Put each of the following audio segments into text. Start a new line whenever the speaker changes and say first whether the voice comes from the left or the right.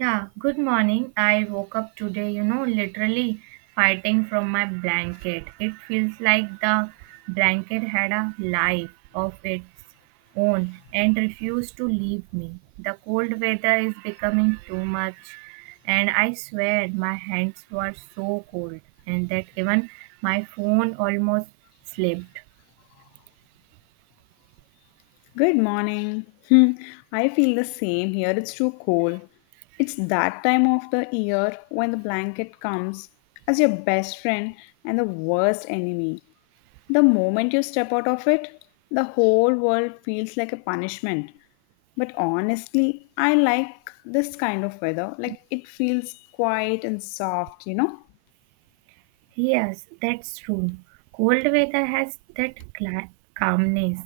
right: Yeah, good morning. I woke up today, literally fighting from my blanket. It feels like the blanket had a life of its own and refused to leave me. The cold weather is becoming too much, and I swear my hands were so cold and that even my phone almost slipped.
left: Good morning. I feel the same here. It's too cold. It's that time of the year when the blanket comes as your best friend and the worst enemy. The moment you step out of it, the whole world feels like a punishment. But honestly, I like this kind of weather. Like it feels quiet and soft, you know?
right: Yes, that's true. Cold weather has that calmness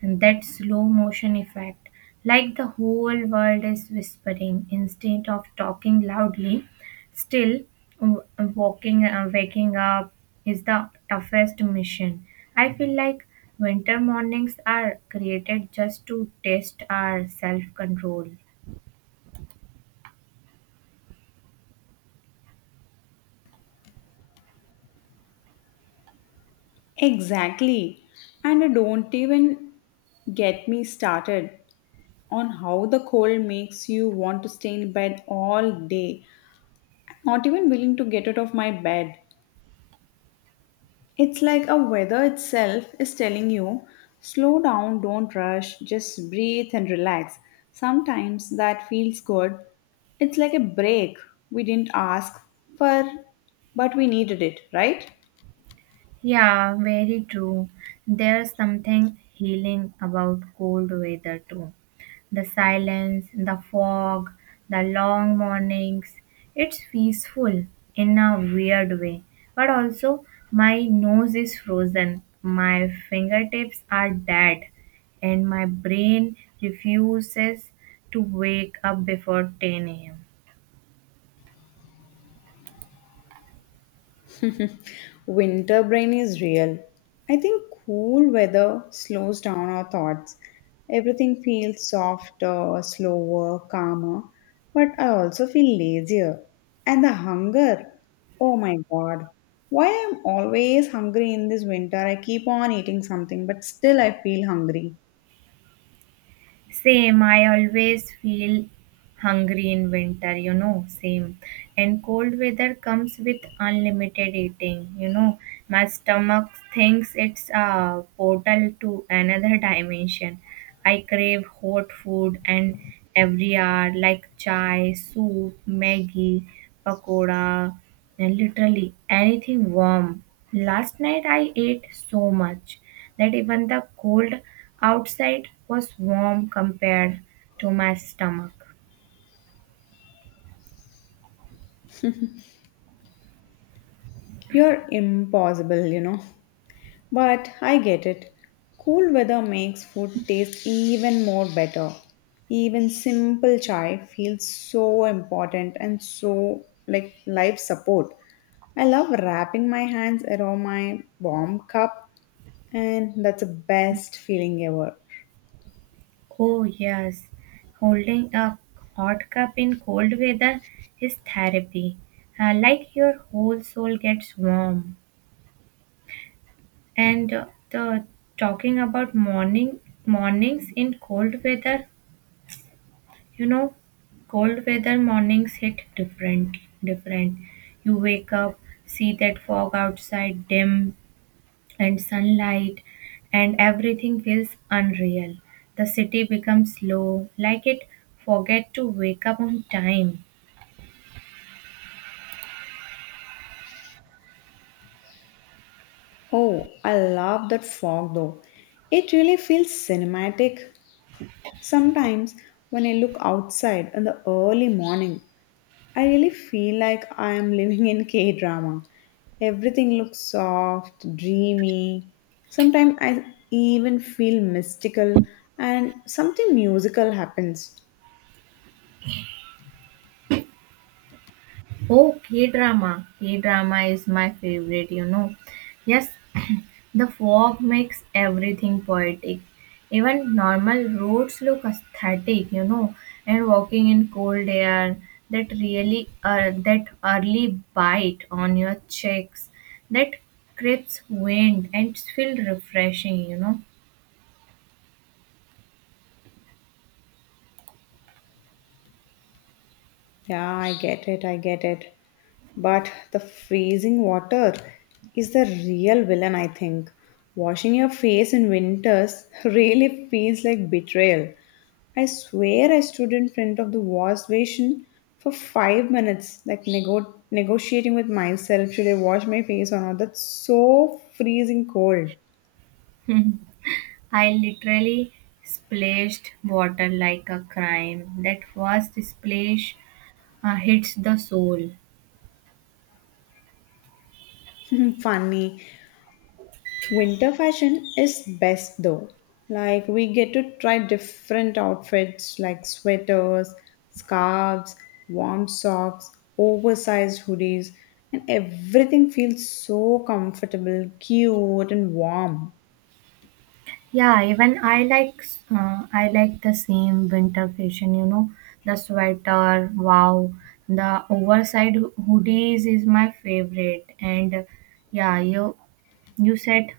right: and that slow motion effect, like the whole world is whispering instead of talking loudly. Still, w- walking, waking up is the toughest mission. I feel like winter mornings are created just to test our self control.
left: Exactly. And don't even get me started on how the cold makes you want to stay in bed all day. Not even willing to get out of my bed. It's like a weather itself is telling you, slow down, don't rush, just breathe and relax. Sometimes that feels good. It's like a break we didn't ask for, but we needed it, right?
right: Yeah, very true. There's something healing about cold weather too. The silence, the fog, the long mornings. It's peaceful in a weird way. But also, my nose is frozen, my fingertips are dead, and my brain refuses to wake up before 10 a.m.
left: Winter brain is real. I think cool weather slows down our thoughts. Everything feels softer, slower, calmer, but I also feel lazier. And the hunger. Oh my god. Why I'm always hungry in this winter? I keep on eating something, but still I feel hungry.
right: Same, I always feel hungry in winter, you know, same, and cold weather comes with unlimited eating, you know, my stomach thinks it's a portal to another dimension. I crave hot food and every hour, like chai, soup, maggie, pakoda, and literally anything warm. Last night I ate so much that even the cold outside was warm compared to my stomach.
left: You're impossible, you know. But I get it. Cool weather makes food taste even more better. Even simple chai feels so important and so like life support. I love wrapping my hands around my warm cup and that's the best feeling ever.
right: Oh, yes. Holding a hot cup in cold weather is therapy. Like your whole soul gets warm. And the talking about mornings in cold weather, you know, cold weather mornings hit different. You wake up, see that fog outside dim, and sunlight and everything feels unreal. The city becomes slow, like it forget to wake up on time.
left: Oh, I love that fog though. It really feels cinematic. Sometimes when I look outside in the early morning, I really feel like I am living in K drama. Everything looks soft, dreamy. Sometimes I even feel mystical and something musical happens.
right: Oh, K drama. K drama is my favorite, you know. Yes, the fog makes everything poetic. Even normal roads look aesthetic, you know, and walking in cold air, that early bite on your cheeks, that crisp wind, and it's feel refreshing, you know.
left: Yeah, I get it, I get it. But the freezing water is the real villain, I think. Washing your face in winters really feels like betrayal. I swear I stood in front of the wash basin for 5 minutes, like negotiating with myself. Should I wash my face or not? That's so freezing cold.
right: I literally splashed water like a crime. That first splash hits the soul.
left: Funny. Winter fashion is best though. Like we get to try different outfits like sweaters, scarves, warm socks, oversized hoodies, and everything feels so comfortable, cute, and warm.
right: Yeah, even I like the same winter fashion, you know, the sweater, wow, the oversized hoodies is my favorite, and yeah, you said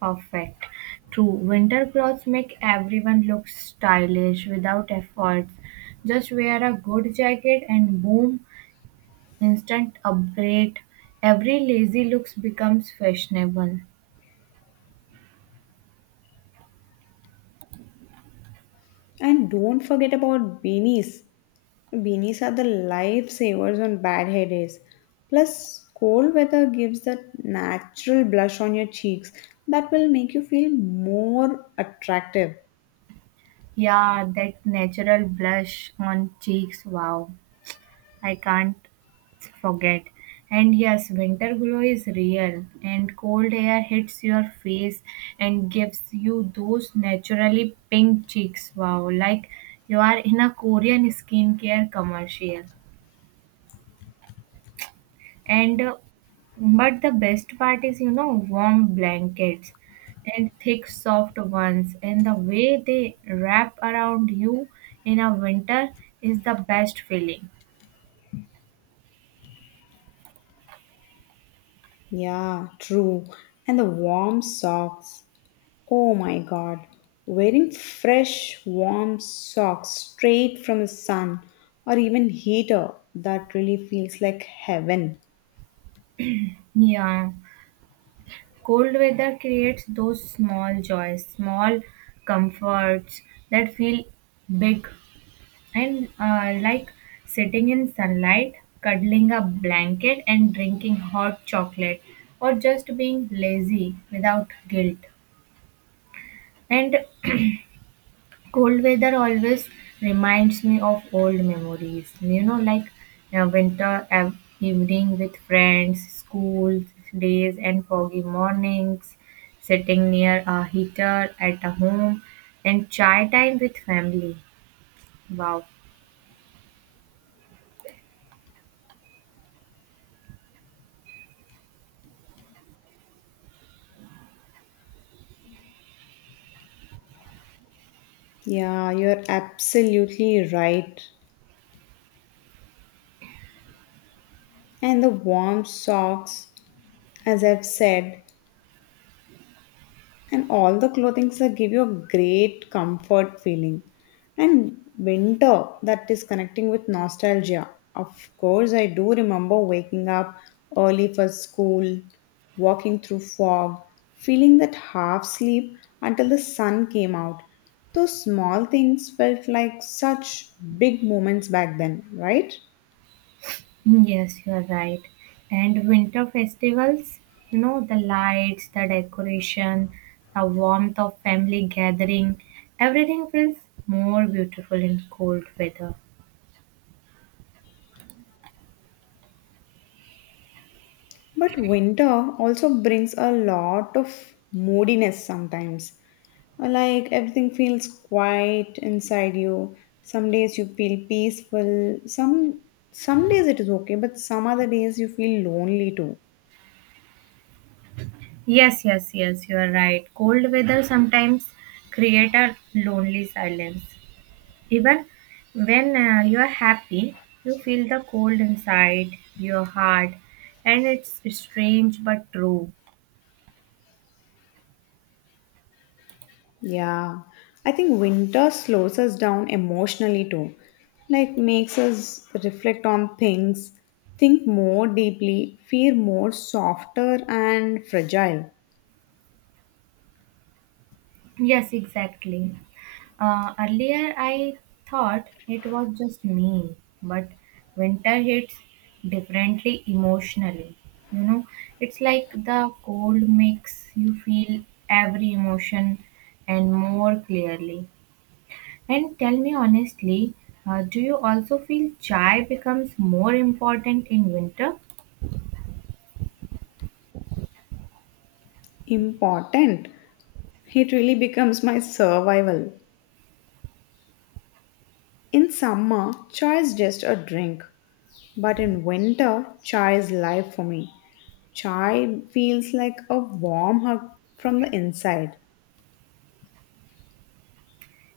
right: perfect. True, winter clothes make everyone look stylish without efforts. Just wear a good jacket and boom, instant upgrade. Every lazy looks becomes fashionable.
left: And don't forget about beanies. Beanies are the lifesavers on bad hair days. Plus, cold weather gives that natural blush on your cheeks that will make you feel more attractive.
right: Yeah, that natural blush on cheeks, wow. I can't forget. And yes, winter glow is real, and cold air hits your face and gives you those naturally pink cheeks, wow. Like you are in a Korean skincare commercial. And but the best part is, you know, warm blankets and thick soft ones, and the way they wrap around you in a winter is the best feeling.
left: Yeah, true. And the warm socks. Oh my god. Wearing fresh, warm socks straight from the sun or even heater, that really feels like heaven.
right: Yeah, cold weather creates those small joys, small comforts that feel big. And like sitting in sunlight, cuddling a blanket and drinking hot chocolate, or just being lazy without guilt. And cold weather always reminds me of old memories. You know, like a winter evening with friends, school days, and foggy mornings, sitting near a heater at a home, and chai time with family. Wow.
left: Yeah, you're absolutely right. And the warm socks as I've said, and all the clothing that give you a great comfort feeling. And winter that is connecting with nostalgia. Of course, I do remember waking up early for school, walking through fog, feeling that half sleep until the sun came out. Those small things felt like such big moments back then, right?
right: Yes, you are right. And winter festivals, you know, the lights, the decoration, the warmth of family gathering, everything feels more beautiful in cold weather.
left: But winter also brings a lot of moodiness sometimes. Like everything feels quiet inside you. Some days you feel peaceful. Some days it is okay, but some other days you feel lonely too.
right: Yes, yes, yes, you are right. Cold weather sometimes create a lonely silence. Even when you are happy, you feel the cold inside your heart, and it's strange but true.
left: Yeah. I think winter slows us down emotionally too. Like makes us reflect on things, think more deeply, feel more softer and fragile.
right: Yes, exactly. Earlier, I thought it was just me, but winter hits differently emotionally. You know, it's like the cold makes you feel every emotion and more clearly. And tell me honestly, do you also feel chai becomes more important in winter?
left: Important. It really becomes my survival. In summer, chai is just a drink, but in winter, chai is life for me. Chai feels like a warm hug from the inside.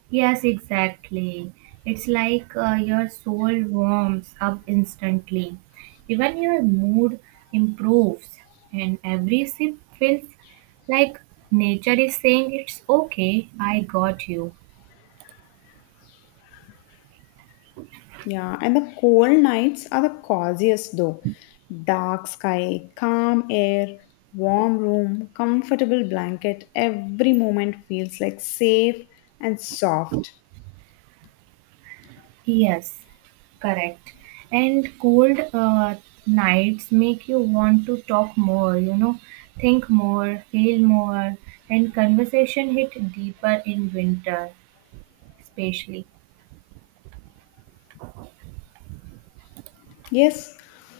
right: Yes, exactly. It's like your soul warms up instantly. Even your mood improves, and every sip feels like nature is saying, It's okay, I got you.
left: Yeah, and the cold nights are the coziest though. Dark sky, calm air, warm room, comfortable blanket. Every moment feels like safe and soft.
right: Yes, correct. And cold nights make you want to talk more, you know, think more, feel more, and conversation hit deeper in winter, especially.
left: Yes,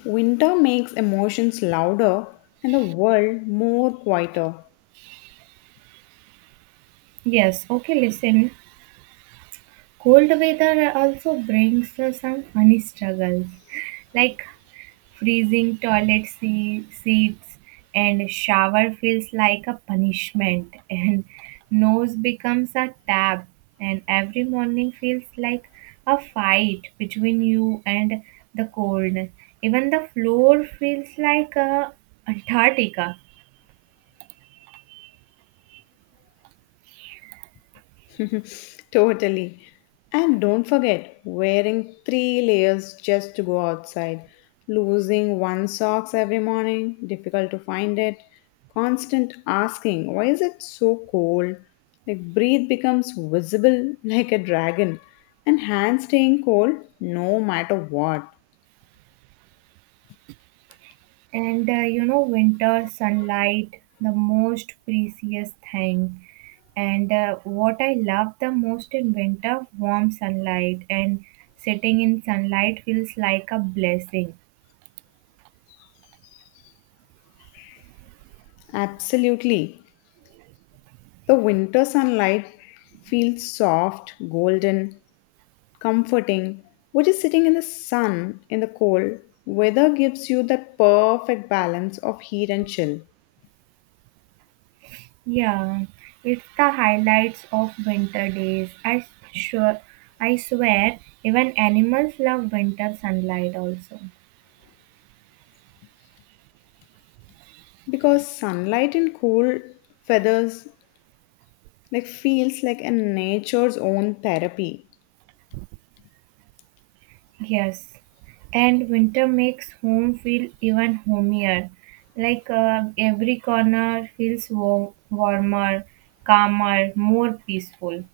left: winter makes emotions louder and the world more quieter.
right: Yes, okay, listen. Cold weather also brings some funny struggles, like freezing toilet seats, and shower feels like a punishment, and nose becomes a tab, and every morning feels like a fight between you and the cold. Even the floor feels like a antarctica.
left: Totally. And don't forget wearing three layers just to go outside, losing one socks every morning, difficult to find it, constant asking, why is it so cold? Like breathe becomes visible like a dragon and hands staying cold no matter what.
right: And you know, winter sunlight, the most precious thing. And what I love the most in winter, warm sunlight. And sitting in sunlight feels like a blessing.
left: Absolutely. The winter sunlight feels soft, golden, comforting. Which is sitting in the sun in the cold weather gives you that perfect balance of heat and chill.
right: Yeah, it's the highlights of winter days. I sure, I swear, even animals love winter sunlight also.
left: Because sunlight in cool feathers like feels like a nature's own therapy.
right: Yes, and winter makes home feel even homier. Like every corner feels warm, warmer, calmer, more peaceful.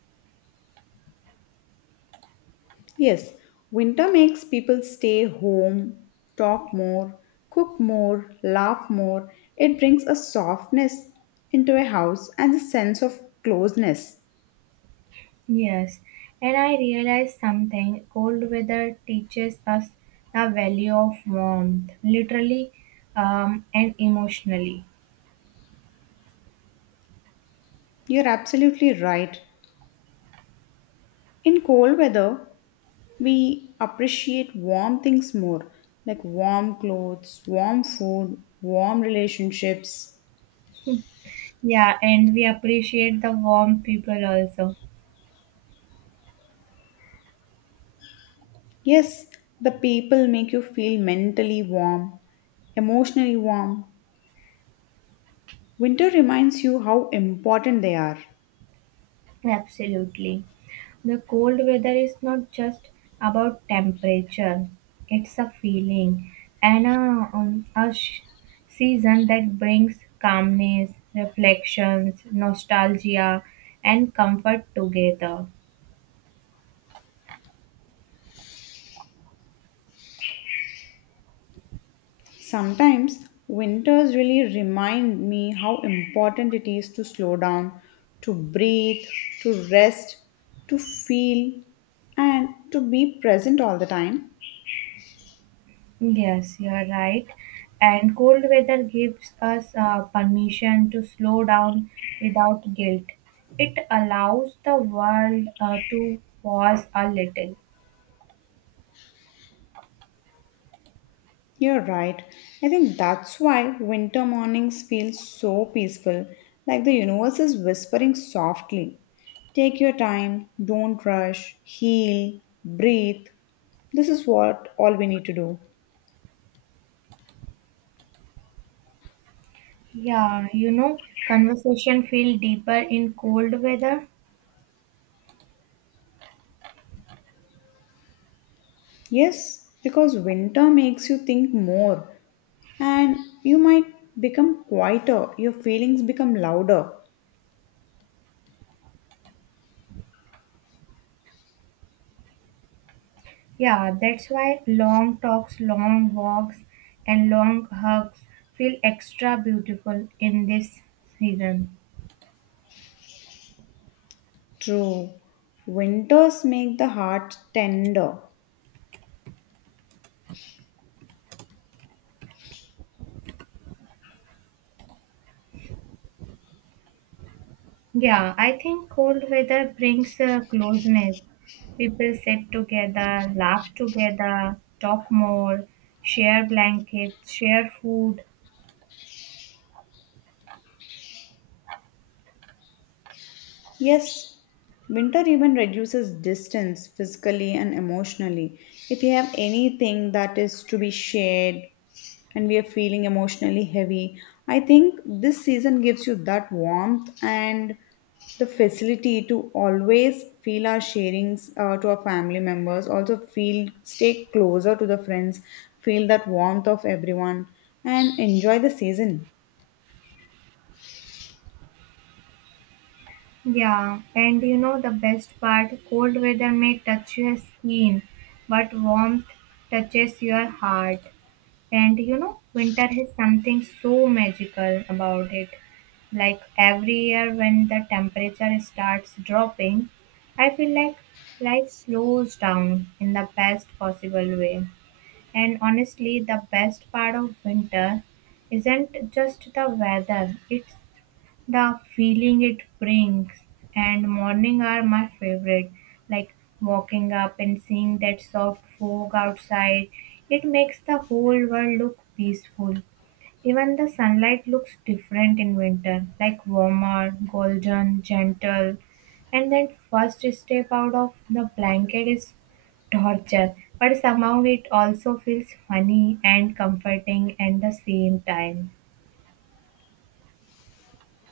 left: Yes, winter makes people stay home, talk more, cook more, laugh more. It brings a softness into a house and a sense of closeness.
right: Yes, and I realized something. Cold weather teaches us the value of warmth, literally, and emotionally.
left: You're absolutely right. In cold weather, we appreciate warm things more, like warm clothes, warm food, warm relationships.
right: Yeah, and we appreciate the warm people also.
left: Yes, the people make you feel mentally warm, emotionally warm. Winter reminds you how important they are.
right: Absolutely. The cold weather is not just about temperature, it's a feeling and a season that brings calmness, reflections, nostalgia, and comfort together.
left: Sometimes winters really remind me how important it is to slow down, to breathe, to rest, to feel, and to be present all the time.
right: Yes, you are right. And cold weather gives us permission to slow down without guilt. It allows the world to pause a little.
left: You're right. I think that's why winter mornings feel so peaceful, like the universe is whispering softly. Take your time, don't rush, heal, breathe. This is what all we need to do.
right: Yeah, you know, conversation feel deeper in cold weather.
left: Yes, because winter makes you think more. And you might become quieter, your feelings become louder.
right: Yeah, that's why long talks, long walks, and long hugs feel extra beautiful in this season.
left: True. Winters make the heart tender.
right: Yeah, I think cold weather brings closeness. People sit together, laugh together, talk more, share blankets, share food.
left: Yes, winter even reduces distance physically and emotionally. If you have anything that is to be shared and we are feeling emotionally heavy, I think this season gives you that warmth and the facility to always feel our sharings to our family members, also feel stay closer to the friends, feel that warmth of everyone, and enjoy the season.
right: Yeah, and you know the best part? Cold weather may touch your skin, but warmth touches your heart. And you know, winter has something so magical about it. Like every year when the temperature starts dropping, I feel like life slows down in the best possible way. And honestly, the best part of winter isn't just the weather, it's the feeling it brings. And morning are my favorite, like walking up and seeing that soft fog outside. It makes the whole world look peaceful. Even the sunlight looks different in winter, like warmer, golden, gentle. And that first step out of the blanket is torture, but somehow it also feels funny and comforting at the same time.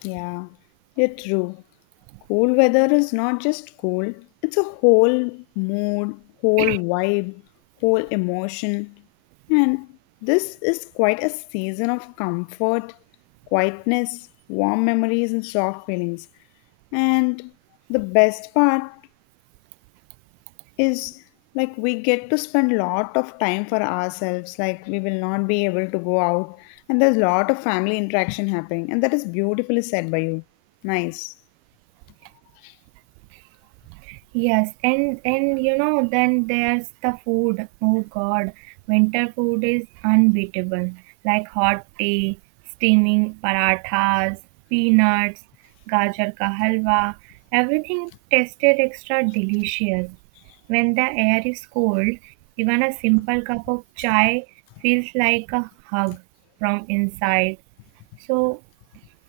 left: Yeah, you're true. Cool weather is not just cool, it's a whole mood, whole vibe, whole emotion. And this is quite a season of comfort, quietness, warm memories, and soft feelings. And the best part is like we get to spend lot of time for ourselves like we will not be able to go out and there's lot of family interaction happening and that is beautifully said by you nice.
right: Yes, and you know, then there's the food. Oh God, winter food is unbeatable. Like hot tea, steaming parathas, peanuts, gajar ka halwa. Everything tasted extra delicious. When the air is cold, even a simple cup of chai feels like a hug from inside. So,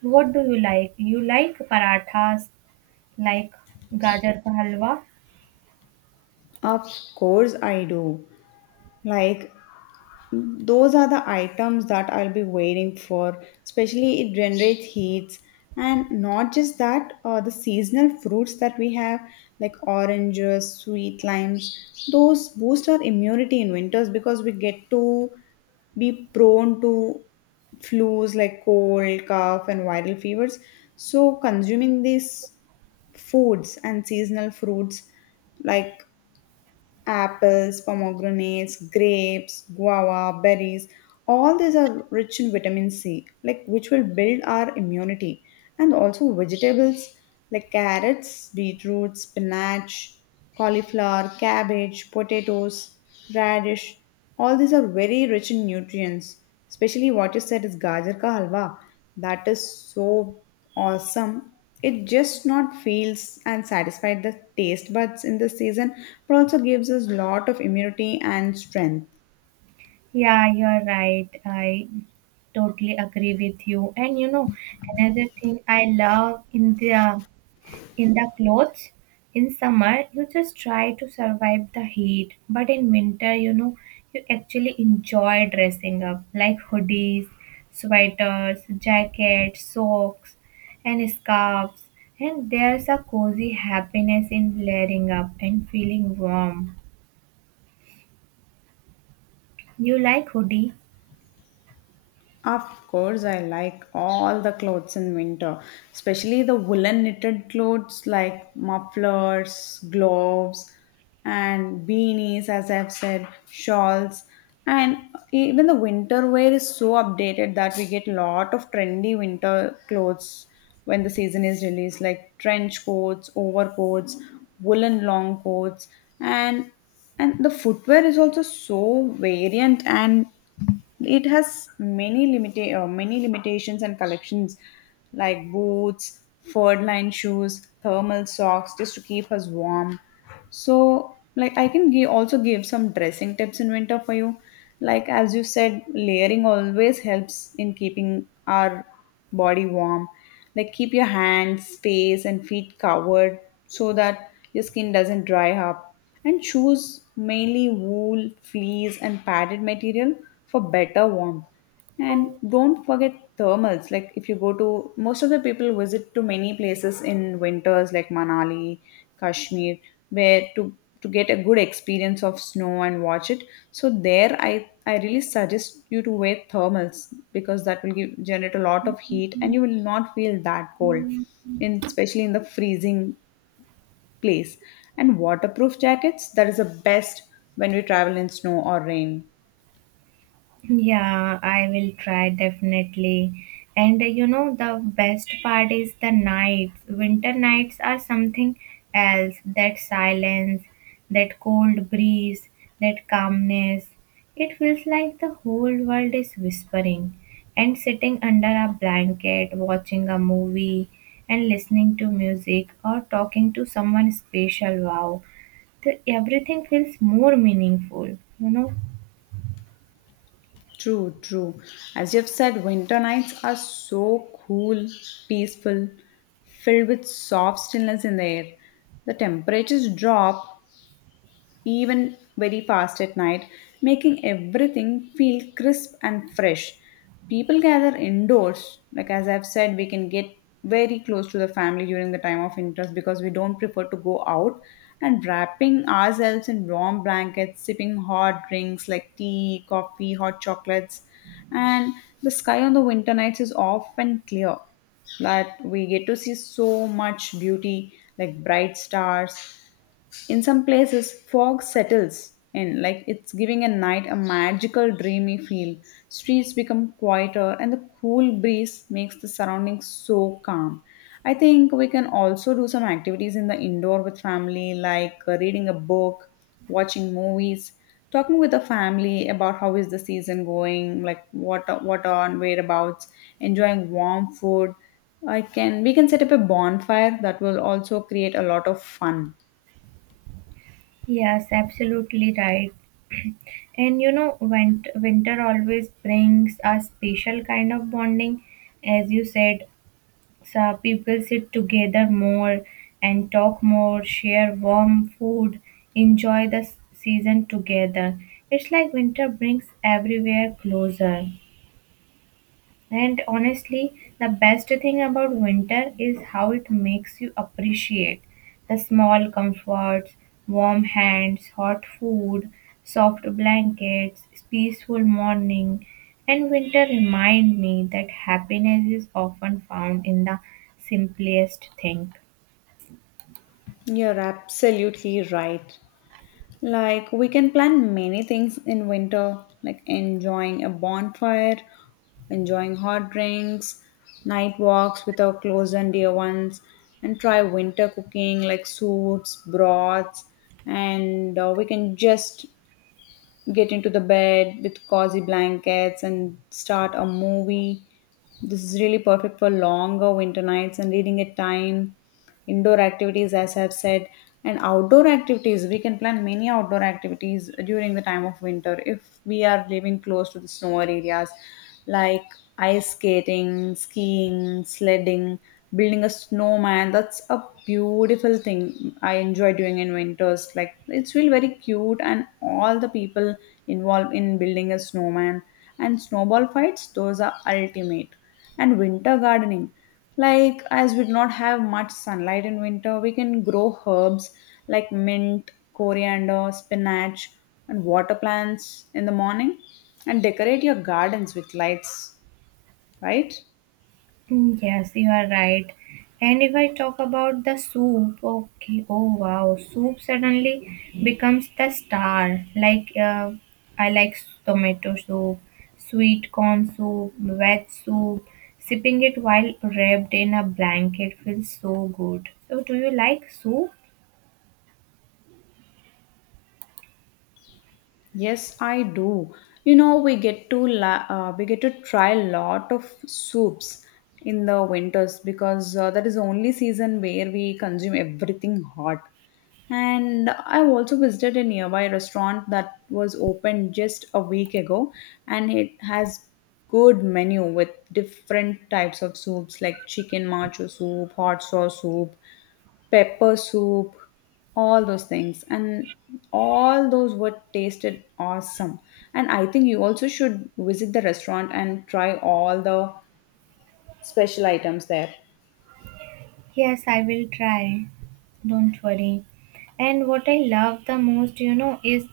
right: what do you like? You like parathas, like gajar ka halwa?
left: Of course I do like those are the items that I'll be waiting for. Especially, it generates heats, and not just that, the seasonal fruits that we have, like oranges, sweet limes, those boost our immunity in winters because we get to be prone to flus like cold, cough, and viral fevers. So, consuming these foods and seasonal fruits like Apples, pomegranates, grapes, guava, berries, all these are rich in vitamin C, like which will build our immunity. And also vegetables like carrots, beetroot, spinach, cauliflower, cabbage, potatoes, radish, all these are very rich in nutrients. Especially what you said is gajar ka halwa. That is so awesome it just not feels and satisfies the taste buds in the season, but also gives us lot of immunity and strength.
right: Yeah, you're right. I totally agree with you. And you know, another thing I love in the clothes, in summer, you just try to survive the heat. But in winter, you know, you actually enjoy dressing up, like hoodies, sweaters, jackets, socks, and scarves. And there's a cozy happiness in layering up and feeling warm. You like hoodie?
left: Of course, I like all the clothes in winter, especially the woolen knitted clothes like mufflers, gloves, and beanies, as I've said, shawls. And even the winter wear is so updated that we get a lot of trendy winter clothes when the season is released, like trench coats, overcoats, woolen long coats, and and the footwear is also so variant and it has many many limitations and collections like boots, furred lined shoes, thermal socks just to keep us warm. So, like, I can give, also give some dressing tips in winter for you. Like, as you said, layering always helps in keeping our body warm. Like, keep your hands, face, and feet covered so that your skin doesn't dry up. And choose mainly wool, fleece, and padded material for better warmth. And don't forget thermals. Like if you go to most of the people visit to many places in winters like Manali, Kashmir, where to get a good experience of snow and watch it. So there I really suggest you to wear thermals because that will give generate a lot of heat and you will not feel that cold in especially in the freezing place. And waterproof jackets, that is the best when we travel in snow or rain.
right: Yeah, I will try definitely. And you know, the best part is the nights. Winter nights are something else. That silence, that cold breeze, that calmness. It feels like the whole world is whispering. And sitting under a blanket, watching a movie, and listening to music or talking to someone special. Wow, everything feels more meaningful, you know.
left: True, true. As you've said, winter nights are so cool, peaceful, filled with soft stillness in the air. The temperatures drop, even very fast at night, making everything feel crisp and fresh. People gather indoors, like as I've said, we can get very close to the family during the time of interest because we don't prefer to go out. And wrapping ourselves in warm blankets, sipping hot drinks like tea, coffee, hot chocolates, and the sky on the winter nights is often clear that we get to see so much beauty like bright stars in some places, fog settles in, like it's giving a night a magical, dreamy feel. Streets become quieter, and the cool breeze makes the surroundings so calm. I think we can also do some activities in the indoor with family, like reading a book, watching movies, talking with the family about how is the season going, like what on whereabouts, enjoying warm food. I can we can set up a bonfire that will also create a lot of fun.
right: Yes, absolutely right. And you know, winter always brings a special kind of bonding. As you said, so people sit together more and talk more, share warm food, enjoy the season together. It's like winter brings everywhere closer. And honestly, the best thing about winter is how it makes you appreciate the small comforts, warm hands, hot food, soft blankets, peaceful morning. And winter remind me that happiness is often found in the simplest thing.
left: You're absolutely right. Like, we can plan many things in winter, like enjoying a bonfire, enjoying hot drinks, night walks with our close and dear ones, and try winter cooking like soups, broths, and we can just get into the bed with cozy blankets and start a movie. This is really perfect for longer winter nights and reading at time. Indoor activities, as I've said, and outdoor activities. We can plan many outdoor activities during the time of winter if we are living close to the snow areas like ice skating, skiing, sledding, building a snowman. That's a beautiful thing I enjoy doing in winters. Like it's really very cute, and all the people involved in building a snowman and snowball fights, those are ultimate and winter gardening like as we do not have much sunlight in winter we can grow herbs like mint coriander spinach and water plants in the morning and decorate your gardens with lights right.
right: Mm, yes, you are right. And if I talk about the soup, okay, oh wow, soup suddenly becomes the star. Like, I like tomato soup, sweet corn soup, veg soup. Sipping it while wrapped in a blanket feels so good. So, do you like soup?
left: Yes, I do. You know, we get to we get to try a lot of soups in the winters because that is the only season where we consume everything hot. And I also visited a nearby restaurant that was opened just a week ago, and it has good menu with different types of soups like chicken macho soup, hot sauce soup, pepper soup, all those things. And all those were tasted awesome. And I think you also should visit the restaurant and try all the special items there.
right: Yes, I will try. Don't worry. And what I love the most, you know, is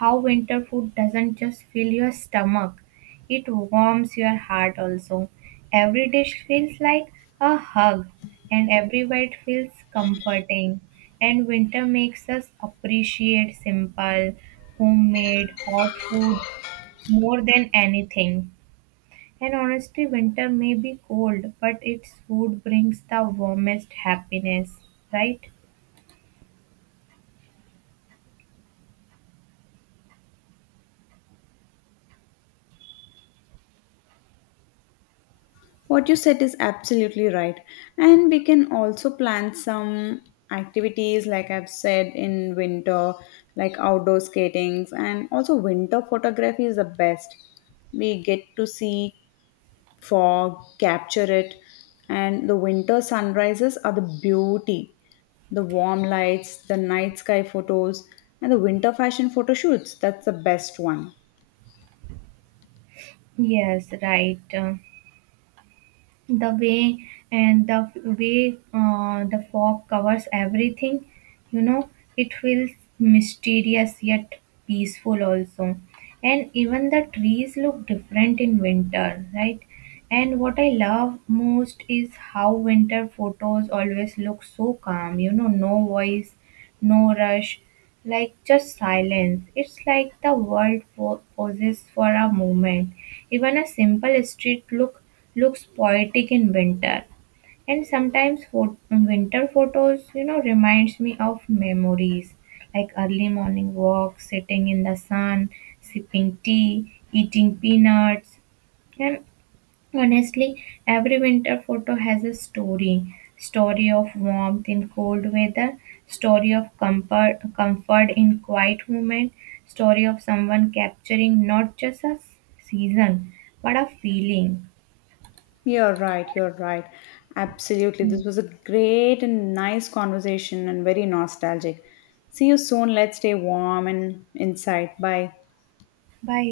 right: how winter food doesn't just fill your stomach, it warms your heart also. Every dish feels like a hug, and every bite feels comforting. And winter makes us appreciate simple, homemade, hot food more than anything. And honestly, winter may be cold, but its food brings the warmest happiness, right?
left: What you said is absolutely right. And we can also plan some activities, like I've said, in winter, like outdoor skatings, and also winter photography is the best. We get to see fog capture it and the winter sunrises are the beauty the warm lights the night sky photos and the winter fashion photo shoots that's the best one.
right: Yes, right. The way and the way the fog covers everything, you know, it feels mysterious yet peaceful also. And even the trees look different in winter, right? And what I love most is how winter photos always look so calm, you know, no voice, no rush, like just silence. It's like the world poses for a moment. Even a simple street look looks poetic in winter. And sometimes winter photos, you know, reminds me of memories like early morning walks, sitting in the sun, sipping tea, eating peanuts, and honestly, every winter photo has a story. Story of warmth in cold weather, story of comfort, comfort in quiet moment, story of someone capturing not just a season but a feeling.
left: You're right, you're right, absolutely
right: Mm.
left: this was a great and nice conversation and very nostalgic. See you soon, let's stay warm and inside, bye.
right: Bye.